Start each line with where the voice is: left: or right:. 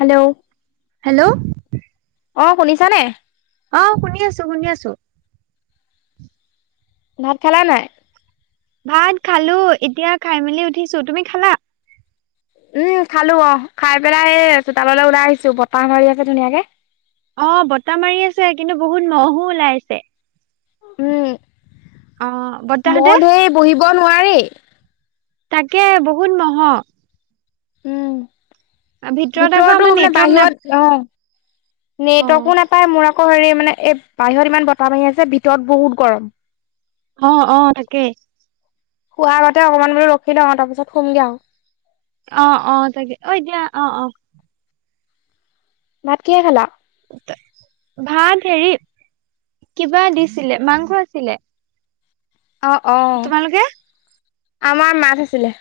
left: Hello
right: hello
left: অ শুনিছানে
right: অ শুনি আছো শুনি আছো
left: ভাত খালা নাই
right: ভাত খালো এতিয়া খাই মেলি উঠিছো তুমি খালা
left: উম খালো অহ খাই পেলাই এহ চোতাললৈ ওলাই আহিছো বতাহ মাৰি আছে ধুনীয়াকে
right: অ বতাহ মাৰি আছে কিন্তু বহুত মহো ওলাইছে অ
left: উম মহ
right: বতাহতে
left: ধেই বহিব নোৱাৰি
right: তাকে বহুত মহ
left: উম
right: ভিতৰত আকৌ
left: ভিতৰতো
right: আমাৰ
left: মানে
right: নেটৱৰ্ক নাপ
left: বাহিৰত অ
right: অ
left: নেটৱৰ্কো নাপায় মোৰ কহেৰ মানে এই বাহিৰত ইমান বতাহ মাৰি আছে ভিতৰত বহুত গৰম
right: অ অ তাকেই
left: শুৱা আগতে অকমান বোলো ৰখি লওঁ তাৰপিছত শুমগে আৰু
right: অ অ তাকে অ এতিয়া অ অ
left: ভাত কিহে খালা
right: ভাত হেৰি কিবা দিছিলে মাংস আছিলে
left: অ অ
right: তোমালোকে
left: আমাৰ মাছ আছিলে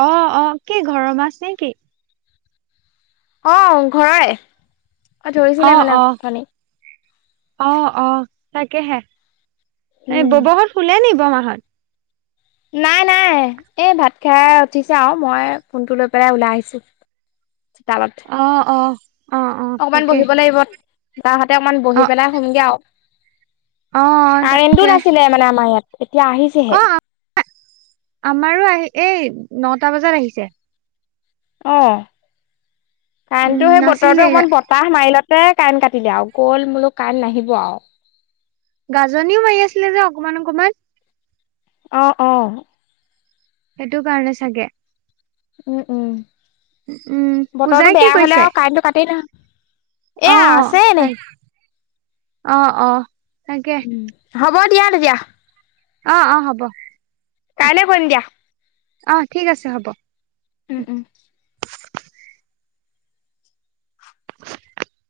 right: অ অ কি ঘৰৰ মাছ নেকি
left: অ ঘৰৰে ধৰিছিলে
right: অ
left: মানে
right: অ
left: অথনি।
right: অ অ তাকেহে এই
left: উম
right: ব'ব হত শুলে নি বমাহত
left: নাই নাই এই ভাত খাই উঠিছে আৰু মই ফোনটো লৈ পেলাই ওলাই আহিছো তা লত
right: অ অ অ অ
left: অকণমান
right: তাকে
left: বহিব লাগিব তাহাতে অকণমান বহি
right: অ
left: পেলাই শুমগে আউ
right: অ তাকে
left: কাৰেণ্টটোও নাছিলে মানে আমাৰ ইয়াত এতিয়া আহিছেহে
right: অ আমাৰো আহি এই নটা বজাত আহিছে
left: অঁ
right: উম
left: কাৰেণ্টটো সেই
right: নাছিলে
left: বতৰটো অকণমান বট বতাহ মাৰিলতে কাইণ্ট কাটিলে আৰু গ'ল মই বোলো কইণ্ট নাহিব আউ [unintelligible]
right: গাজনিও মাৰি আছিলে যে অকমান অকমান
left: অ অ
right: সেইটো কাৰণে চাগে
left: উম উম
right: পূজাই
left: বতৰটো
right: কি
left: বেয়া
right: কৰিছে
left: হ'লে আৰু কাৰেণ্টটো কাটেই নহয়
right: অ
left: এয়া আছে এনে
right: তাই অ অ তাকে
left: উম হ'ব দিয়া তেতিয়া
right: অ অ হ'ব অ
left: কাইলে কৰিম দিয়া
right: অ ঠিক আছে হ'ব
left: উম উম